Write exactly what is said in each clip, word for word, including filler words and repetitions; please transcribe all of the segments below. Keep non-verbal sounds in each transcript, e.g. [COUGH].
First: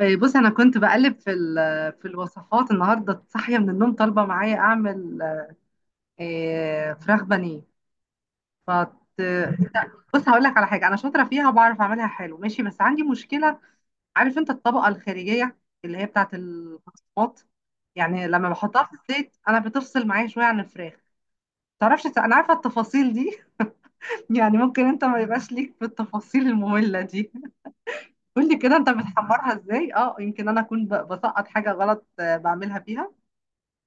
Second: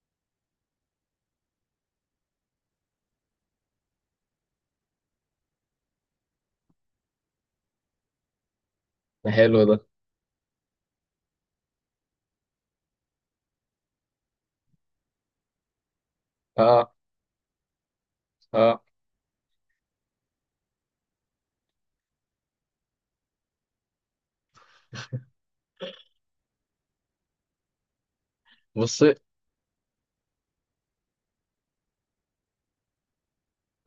إيه، بص انا كنت بقلب في ال- في الوصفات النهارده، صاحيه من النوم طالبه معايا اعمل إيه، فراخ بانيه. فت... ده حلو ده. بص هقول لك على حاجه انا شاطره فيها وبعرف اعملها حلو ماشي، بس عندي مشكله. عارف انت الطبقه الخارجيه اللي هي بتاعت اه، البقسماط، يعني لما اه. بحطها في الزيت انا بتفصل معايا شويه عن الفراخ. تعرفش انا عارفه التفاصيل دي؟ [LAUGHS] يعني ممكن انت ما يبقاش ليك في التفاصيل الممله دي. قول لي كده انت بصي، بتحمرها ازاي؟ اه يمكن انا اكون ب- بسقط حاجه غلط. آه، بعملها فيها.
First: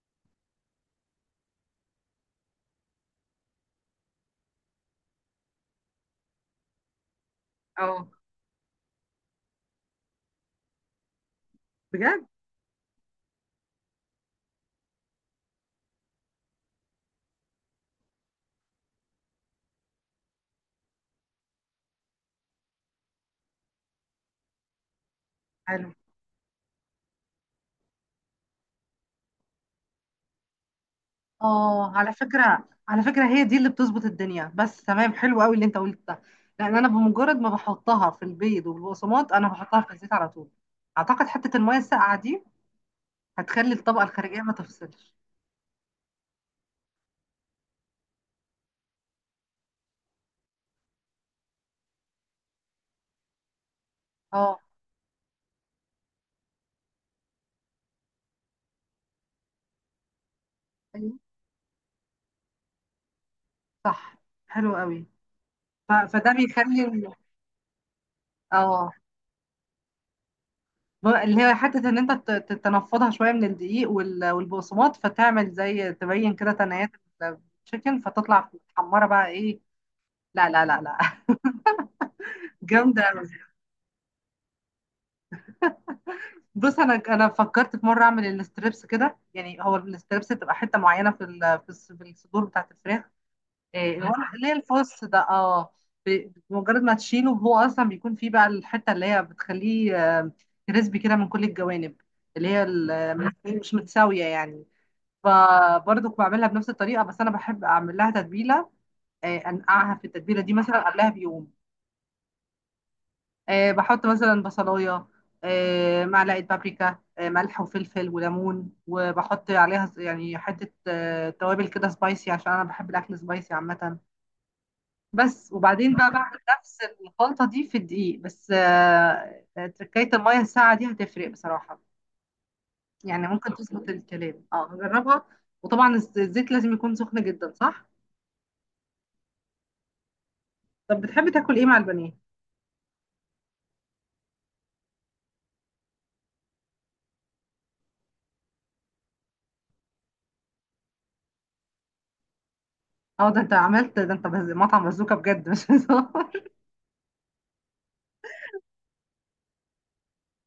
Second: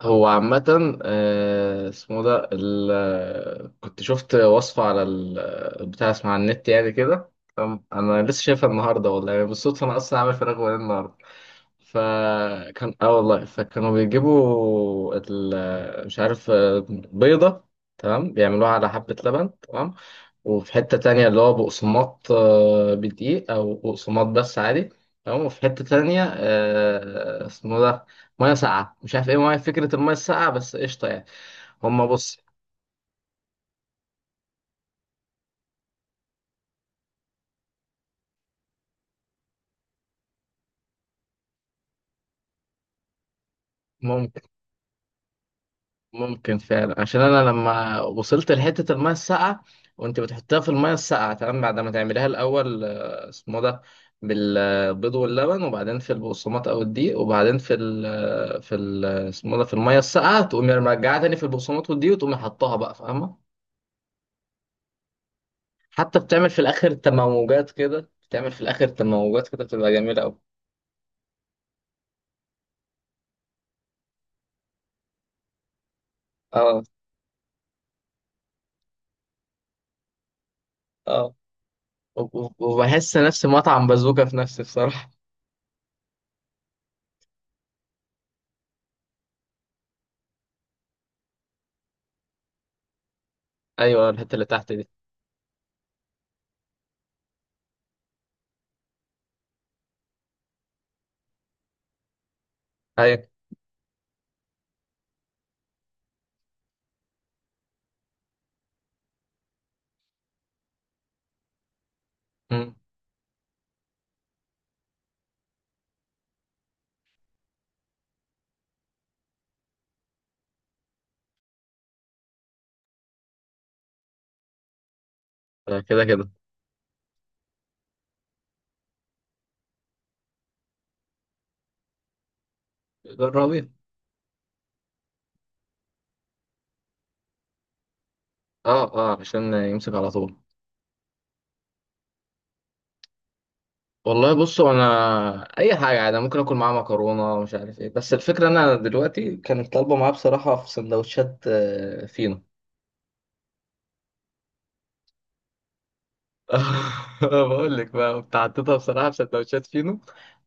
هو عامة آه، اسمه ده ال- آه، كنت شفت وصفة على ال- آه، البتاع، اسمه على النت يعني كده. تمام؟ اه، انا لسه شايفها النهارده، والله يعني بالصدفة، انا اصلا عامل فراخ بانيه النهارده. بجد. فكان اه والله، فكانوا بيجيبوا ال- آه، مش عارف، آه، بيضة، تمام، بيعملوها على حبة لبن. تمام. وفي حتة تانية اللي هو بقسماط، آه، بدقيق أو بقسماط بس عادي. تمام. وفي حتة حلو. تانية، آه، اسمه ده، مية ساقعة، مش عارف ايه، مية. فكرة المية الساقعة بس قشطة يعني. اه، هما على بص، فكرة على فكرة هي دي اللي بتظبط الدنيا، بس تمام حلو قوي اللي انت قلت ده. لان انا بمجرد ما بحطها في البيض والبقسماط انا بحطها في الزيت على طول. اعتقد حتة المية الساقعة دي هتخلي الطبقة ممكن الخارجية ما تفصلش. ممكن فعلا، عشان أنا لما وصلت لحتة المية الساقعة، وأنت بتحطها في المية الساقعة، تمام؟ بعد ما تعمليها الأول، آه، اسمه ده، اه، بالبيض واللبن، وبعدين في البقسماط او الدقيق، وبعدين في ال في ال اسمه ده، في الميه الساقعه، تقومي ايوه، مرجعه تاني في البقسماط والدقيق، وتقومي حطها بقى. فاهمه؟ صح، حلو قوي. ف... حتى فده بتعمل في بيخلي الاخر ال- تموجات كده، بتعمل في الاخر اه. تموجات كده، بتبقى جميله قوي. ب- اللي هي حتة ان انت ت- ت- تنفضها شوية من الدقيق وال... والبقسماط فتعمل زي تبين كده اه، تنايات التشيكن فتطلع محمرة بقى ايه. لا لا لا لا. اه. وب- وب- [LAUGHS] جامدة. وبحس نفسي مطعم بازوكا في نفسي بصراحه. بص انا انا فكرت في مره اعمل الستريبس كده، يعني هو الستريبس تبقى حته معينه في ال- في الص- في الصدور بتاعت الفراخ. [LAUGHS] إيه، اللي ايوه، هو الحته اللي اللي هي تحت دي. الفص ده. اه، ب- بمجرد ما تشيله هو اصلا بيكون فيه بقى الحته اللي هي بتخليه، آه، كريسبي كده من كل الجوانب. اللي هي ال- ايوه. مش مش متساويه يعني. فبرضه بعملها بنفس الطريقه، بس انا بحب اعمل لها تتبيله. آه، انقعها في التتبيله دي مثلا قبلها بيوم. أمم. آه، بحط مثلا بصلايه، آه، معلقه بابريكا، آه، ملح وفلفل وليمون، وبحط عليها ز- يعني حته آه، توابل كده سبايسي عشان انا بحب الاكل سبايسي عامه. بس آه، وبعدين كده بقى كده. بعمل نفس الخلطه دي في الدقيق، بس آه، آه، تركايه الميه الساقعه دي هتفرق بصراحه. يعني ممكن جربي. تظبط الكلام. اه، هجربها. وطبعا الز- الزيت لازم يكون سخن جدا، صح؟ اه، اه، عشان يمسك على طول. طب بتحب تاكل ايه مع البانيه؟ والله بصوا، انا اي حاجه عادي. أنا ممكن اكل معاه مكرونه ومش عارف ايه، بس الفكره انا دلوقتي كانت طالبه معاه بصراحه في سندوتشات، آه، فينو. اه، ده انت عملت ده، انت بز- مطعم بازوكا بجد مش هزار. [LAUGHS] بقول لك بقى، كنت حطيتها بصراحة في سندوتشات فينو،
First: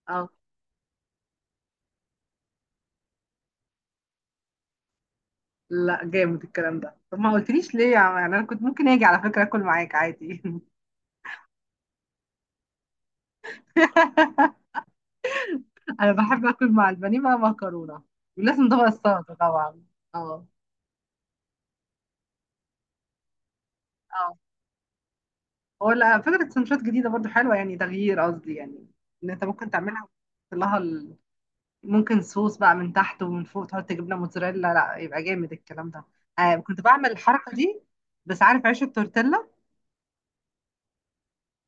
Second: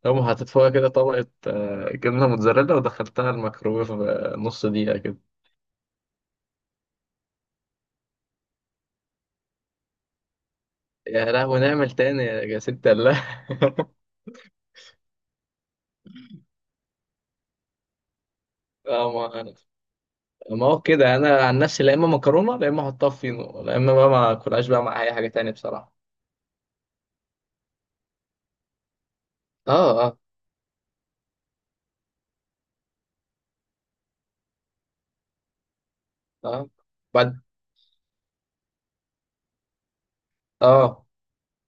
قوم اه، حطيت فوقها كده طبقة آه، جبنة موتزاريلا، ودخلتها الميكرويف آه، نص دقيقة كده. لا جامد الكلام ده، طب ما قلتليش ليه يا عم؟ يعني انا كنت ممكن اجي على فكره اكل معاك عادي. يا لهوي نعمل تاني يا يا ست الله. [LAUGHS] [LAUGHS] انا بحب اكل مع البانيه بقى مكرونه، ولازم طبق آه، ما، السلطه طبعا. اه، ما هو كده. أنا عن نفسي، لا إما مكرونة، لا إما أحطها في فينو، لا إما بقى ما اه. أكلهاش بقى مع أي حاجة تانية هو بصراحة. لا فكره سندوتشات جديده برضو حلوه يعني تغيير قصدي يعني. ان انت ممكن آه، تعملها آه. وتحط لها ال... ممكن صوص بقى من تحت ومن فوق تحط جبنه موتزاريلا، لا يبقى جامد الكلام ده. آه آه، كنت بعمل بعد. الحركه دي. بس عارف عيش التورتيلا؟ آه.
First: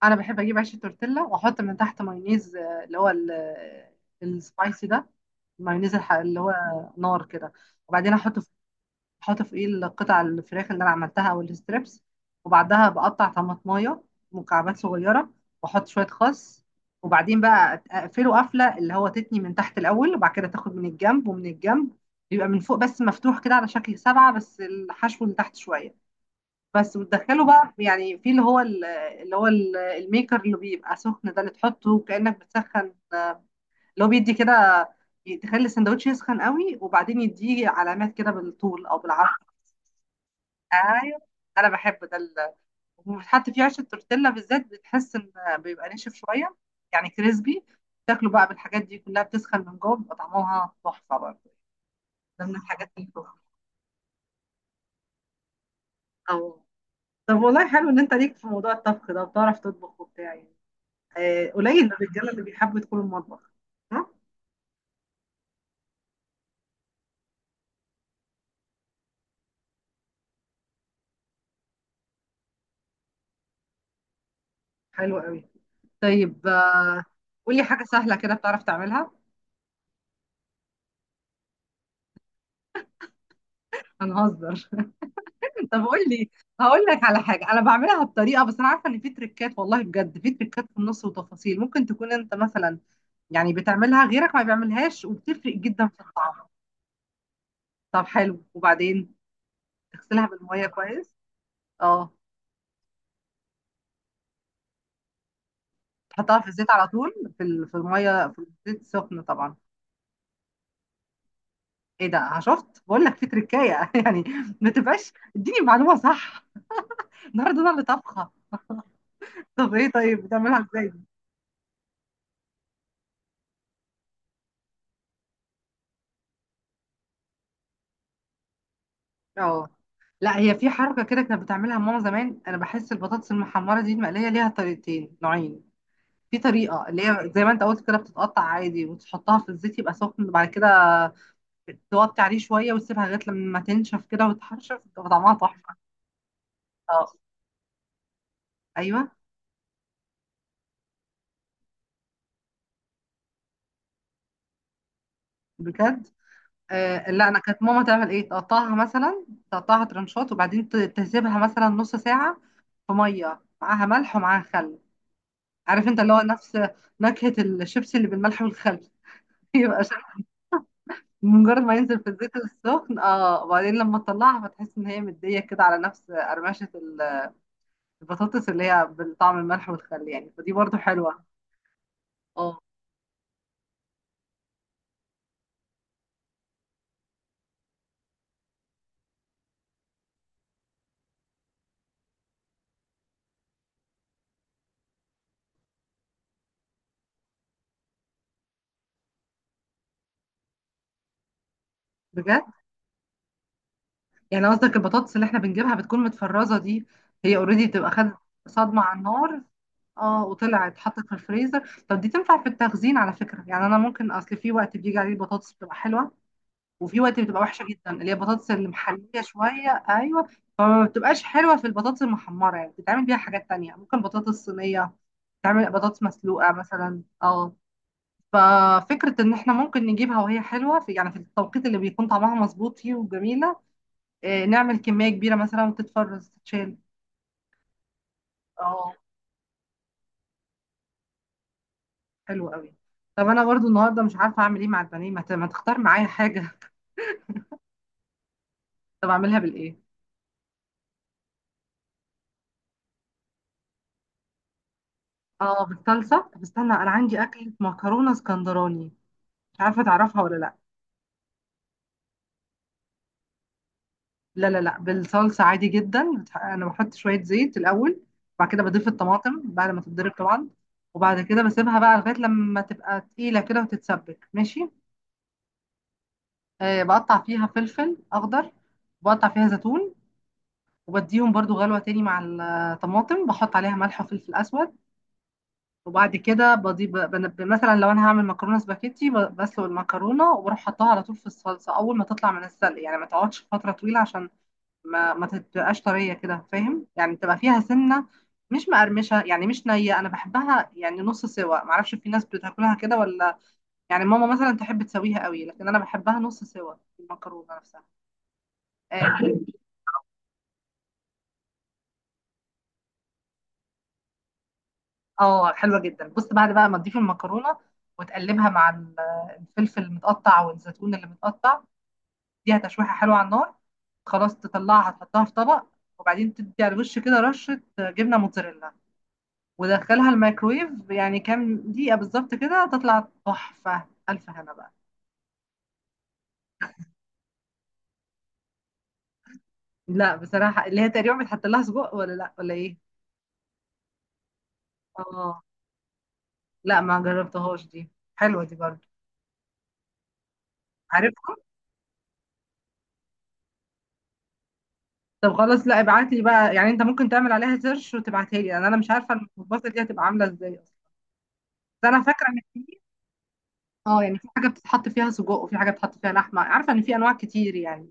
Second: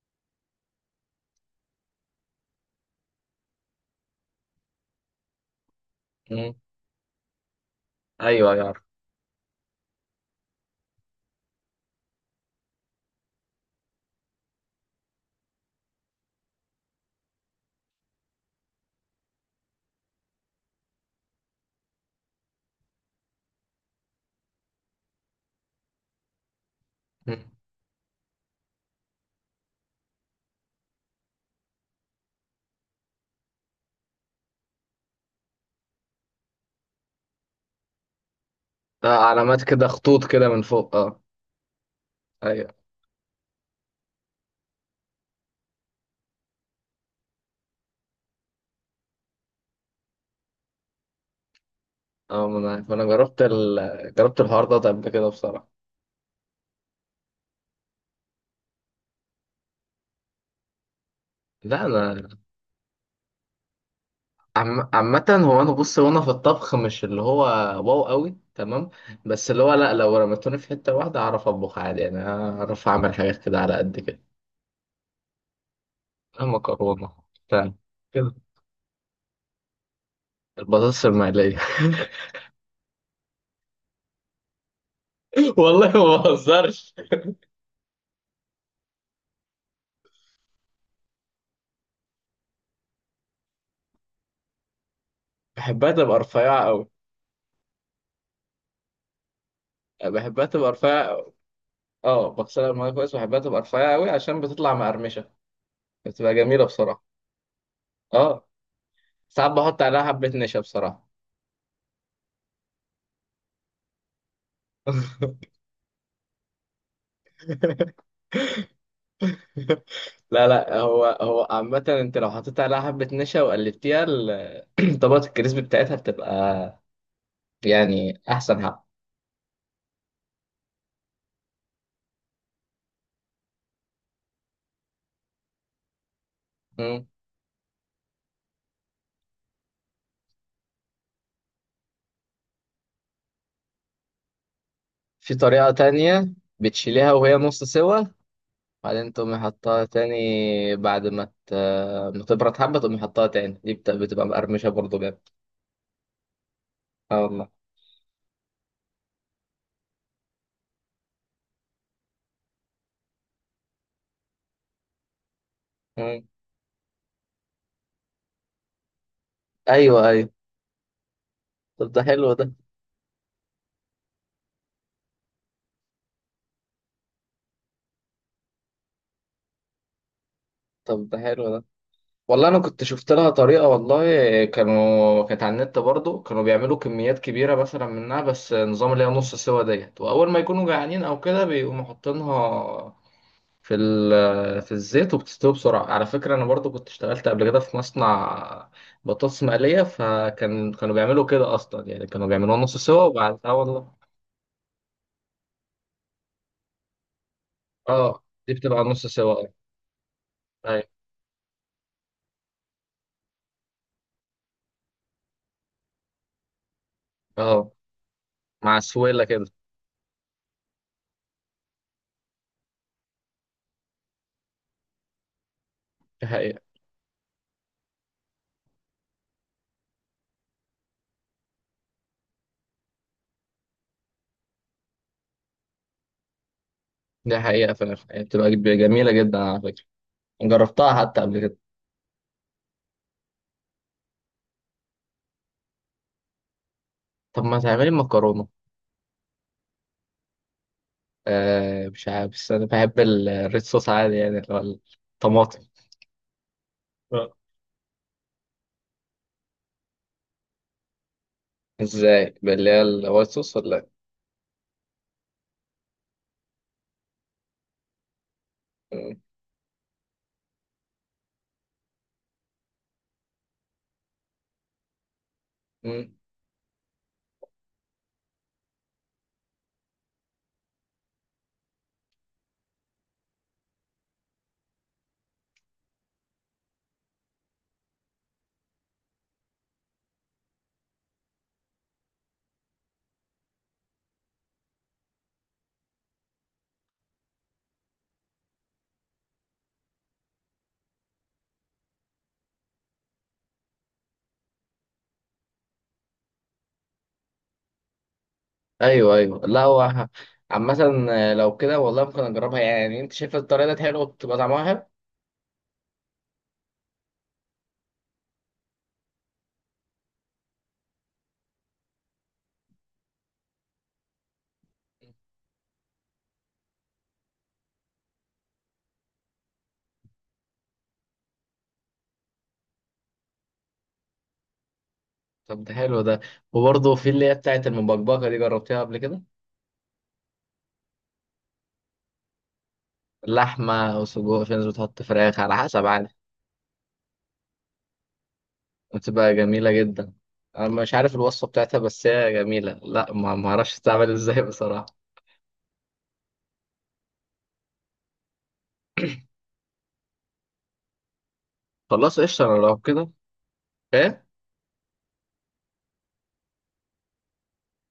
انا بحب اجيب عيش التورتيلا واحط من تحت مايونيز، آه، اللي هو ال- آه، السبايسي ده، المايونيز الح- اللي هو مم. نار كده، وبعدين احط في- أيوه، يا عارف. احط فوقيه القطع الفراخ اللي انا عملتها او الستريبس، وبعدها بقطع طماطمايه مكعبات صغيره، واحط شويه خس، وبعدين بقى أت- اقفله قفله اللي هو تتني من تحت الاول، وبعد كده تاخد من الجنب ومن الجنب، بيبقى من فوق بس مفتوح كده على شكل سبعه، بس الحشو من تحت شويه بس، مم. وتدخله بقى يعني في اللي هو ال- اللي هو ال- الميكر اللي بيبقى سخن ده، اللي تحطه كأنك بتسخن، اللي هو بيدي كده، ي- تخلي السندوتش يسخن قوي، وبعدين يديه علامات كده بالطول او آه، بالعرض. علامات كده، خطوط كده من فوق. ايوه، آه. انا بحب ده ال- أيوه. وبتحط فيه عيش التورتيلا بالذات بتحس ان بيبقى ناشف شويه يعني كريسبي، تاكله بقى بالحاجات دي كلها بتسخن من جوه بيبقى طعمها تحفه برضه. ده اه، من ما انا، الحاجات فانا اللي بتبقى- جربت ال... جربت الحوار ده قبل كده بصراحه. اه. طب والله حلو ان انت ليك في موضوع الطبخ ده وبتعرف تطبخ وبتاع يعني. آه، لا قليل الرجاله انا، اللي بيحبوا يدخلوا المطبخ. ها، عم... عامه هو انا بص، وانا في الطبخ مش اللي هو واو قوي تمام، بس اللي هو لا، لو رميتوني في حته واحده اعرف اطبخ عادي، يعني اعرف اعمل حاجات كده على قد كده. حلو قوي. آه، طيب، آه، مكرونه، قولي بتاع حاجه سهله كده كده، بتعرف تعملها. البطاطس المقليه. هنهزر؟ [LAUGHS] [LAUGHS] طب والله ما قولي. هقول بهزرش. لك على حاجه انا بعملها بطريقه، بس انا عارفه ان في تريكات، والله بجد في تريكات في النص وتفاصيل ممكن تكون انت مثلا يعني بتعملها غيرك ما بيعملهاش وبتفرق جدا بحبها في تبقى الطعم. رفيعه قوي. طب حلو، وبعدين تغسلها بحبها بالميه تبقى رفيعه كويس. أوي. اه، اه، بغسلها الميه كويس، بحبها تبقى رفيعه قوي عشان بتطلع مقرمشه، بتبقى تحطها في جميله الزيت على بصراحه. طول في ال- في الميه في اه، الزيت سخن ساعات طبعا. بحط عليها حبة نشا بصراحة. ايه ده؟ آه، شفت بقول لك في تركايه؟ [LAUGHS] يعني ما تبقاش [LAUGHS] اديني معلومه صح. النهارده انا اللي طبخه. طب ايه؟ طيب لا بتعملها لا، ازاي دي؟ هو هو عامة، انت لو حطيت عليها حبة نشا وقلبتيها، ال- [CLEARS THROAT] طبقة الكريسبي بتاعتها بتبقى يعني أحسن حاجة. اه، لا هي في حركه كده كانت بتعملها ماما زمان. انا بحس البطاطس المحمره دي المقليه ليها طريقتين نوعين. في طريقه اللي مم. هي زي ما انت قلت كده بتتقطع عادي وتحطها في الزيت يبقى سخن، وبعد كده توطي عليه شويه وتسيبها لغايه لما تنشف كده وتحرشف، بتبقى طعمها في طريقة تحفه. تانية، اه، بتشيليها وهي نص سوا، ايوه، بعدين تقومي حطها تاني، بعد ما ت- ما تبرد حبة، تقومي حطها تاني. دي بت- بتبقى مقرمشة برضه جامد. بجد. آه، اه لا انا والله. كانت ماما تعمل ايه، تقطعها مثلا تقطعها ترنشات، وبعدين ت- تسيبها مثلا نص ساعه في ميه معاها ملح ومعاها خل. عارف انت اللي هو مم. نفس نكهه الشيبسي اللي بالملح والخل؟ [LAUGHS] يبقى أيوه، شكل أيوه. مجرد ما طب ينزل ده في حلو الزيت ده السخن اه، وبعدين لما تطلعها فتحس ان هي مديه كده على نفس قرمشه ال- البطاطس اللي هي بالطعم الملح والخل يعني، فدي برضو طب ده حلوه. حلو ده اه، والله انا كنت شفت لها طريقه، والله كانوا كانت على النت برضو، كانوا بيعملوا كميات كبيره مثلا منها، بس نظام اللي هي نص سوا ديت، واول ما يكونوا جعانين او كده، بيقوموا حاطينها في ال- في الزيت، وبتستوي بسرعه. على فكره انا برضو كنت اشتغلت قبل كده في مصنع بطاطس مقليه، فكان كانوا بيعملوا كده اصلا، يعني كانوا بجد؟ بيعملوها نص سوا، وبعد اه والله. يعني قصدك البطاطس اللي احنا بنجيبها بتكون متفرزة دي هي اوريدي بتبقى خدت اه، دي صدمة بتبقى على نص سوا، النار. اه. اه، وطلعت أيوة. اتحطت في الفريزر. طب دي تنفع في التخزين على فكرة، يعني انا ممكن اصل في وقت بيجي عليه البطاطس بتبقى حلوة وفي وقت بتبقى وحشة اه، جدا، اللي هي البطاطس مع المحلية سويله كده. شوية، ايوه. فما بتبقاش حلوة في البطاطس المحمرة، يعني بتتعمل بيها حاجات تانية، ممكن بطاطس صينية، تعمل بطاطس دي مسلوقة حقيقه، مثلا. اه، ففكرة ان احنا ممكن نجيبها وهي حلوة في يعني في التوقيت اللي بيكون طعمها مظبوط فيه وجميلة، آه، نعمل كمية كبيرة مثلا وتتفرز تتشال. دي حقيقه فعلا يعني بتبقى اه، جميله جدا على فكره، جربتها حتى قبل كده. حلو قوي. طب انا برضو النهارده مش عارفة اعمل ايه مع البانيه، ما ت- ما تختار معايا حاجة؟ طب ما تعملي مكرونة. [LAUGHS] طب اعملها بالايه؟ آه مش عارف، بس أنا بحب ال- الريد صوص عادي، يعني اللي هو الطماطم. اه، بالصلصة. طب استنى، انا عندي آه. اكلة مكرونة اسكندراني، مش عارفة تعرفها ولا لا؟ ازاي، اللي هي الوايت صوص ولا؟ لا لا لا، بالصلصة عادي جدا، بتح- انا بحط شوية زيت الاول، بعد كده بضيف إيه؟ الطماطم بعد ما تتضرب طبعا، وبعد كده بسيبها بقى لغاية لما تبقى تقيلة كده وتتسبك ماشي. مم. آه، بقطع فيها فلفل اخضر، بقطع فيها زيتون، وبديهم برضو غلوة تاني مع الطماطم، بحط عليها ملح وفلفل أسود، وبعد كده بضيف بنب... مثلا لو أنا هعمل مكرونة سباكيتي ب- بسلق المكرونة وبروح حطها على طول في الصلصة أول ما تطلع من السلق، يعني ما تقعدش فترة طويلة عشان ما ما تبقاش طرية كده فاهم يعني، تبقى فيها سنة مش مقرمشة يعني مش نية، أنا بحبها يعني نص سوا، معرفش في ناس بتاكلها كده ولا، يعني ماما مثلا تحب تسويها قوي لكن أنا بحبها نص سوا المكرونة نفسها. ايوه، آه، ايوه. لا هو ه- عامة، آه، لو كده والله ممكن اجربها يعني، انت شايف الطريقة دي حلوة وبتبقى طعمها حلو. اه حلوة جدا. بص بعد بقى ما تضيف المكرونة وتقلبها مع ال- الفلفل المتقطع والزيتون اللي متقطع، دي تشويحة حلوة على النار، خلاص تطلعها تحطها في طبق، وبعدين تدي على الوش كده رشة جبنة موتزاريلا ودخلها الميكرويف يعني كام دقيقة بالظبط كده تطلع تحفة ألف هنا بقى. طب ده حلو ده. وبرضه في اللي هي بتاعت المبكبكة دي، جربتيها قبل كده؟ لا بصراحة، اللي هي تقريبا بتحط لها سجق ولا لا ولا ايه؟ لحمة وسجق، في ناس بتحط اه، فراخ، على حسب، عادي. لا ما جربتهاش دي. حلوة دي برضو. بتبقى جميلة جدا. أنا مش عارف، عارف الوصفة بتاعتها، بس هي جميلة، لا ما ما أعرفش تتعمل إزاي بصراحة. طب خلاص لا ابعت لي بقى، يعني انت ممكن تعمل عليها سيرش وتبعتها لي لان انا مش عارفه المخبوزه دي هتبقى عامله ازاي اصلا، بس انا خلاص فاكره ان قشطة، أنا لو في كده. اه، يعني إيه. في حاجه بتتحط فيها سجق وفي حاجه بتتحط فيها لحمه، عارفه ان في انواع كتير يعني،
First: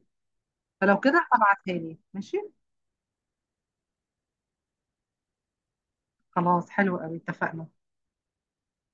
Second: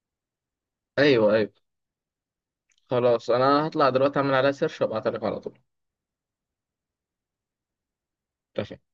فلو كده أيوه، أيوه. ابعتها لي ماشي. خلاص، أنا هطلع دلوقتي أعمل عليها سيرش وأبعتها لك على طول. خلاص حلو قوي اتفقنا اتفقنا.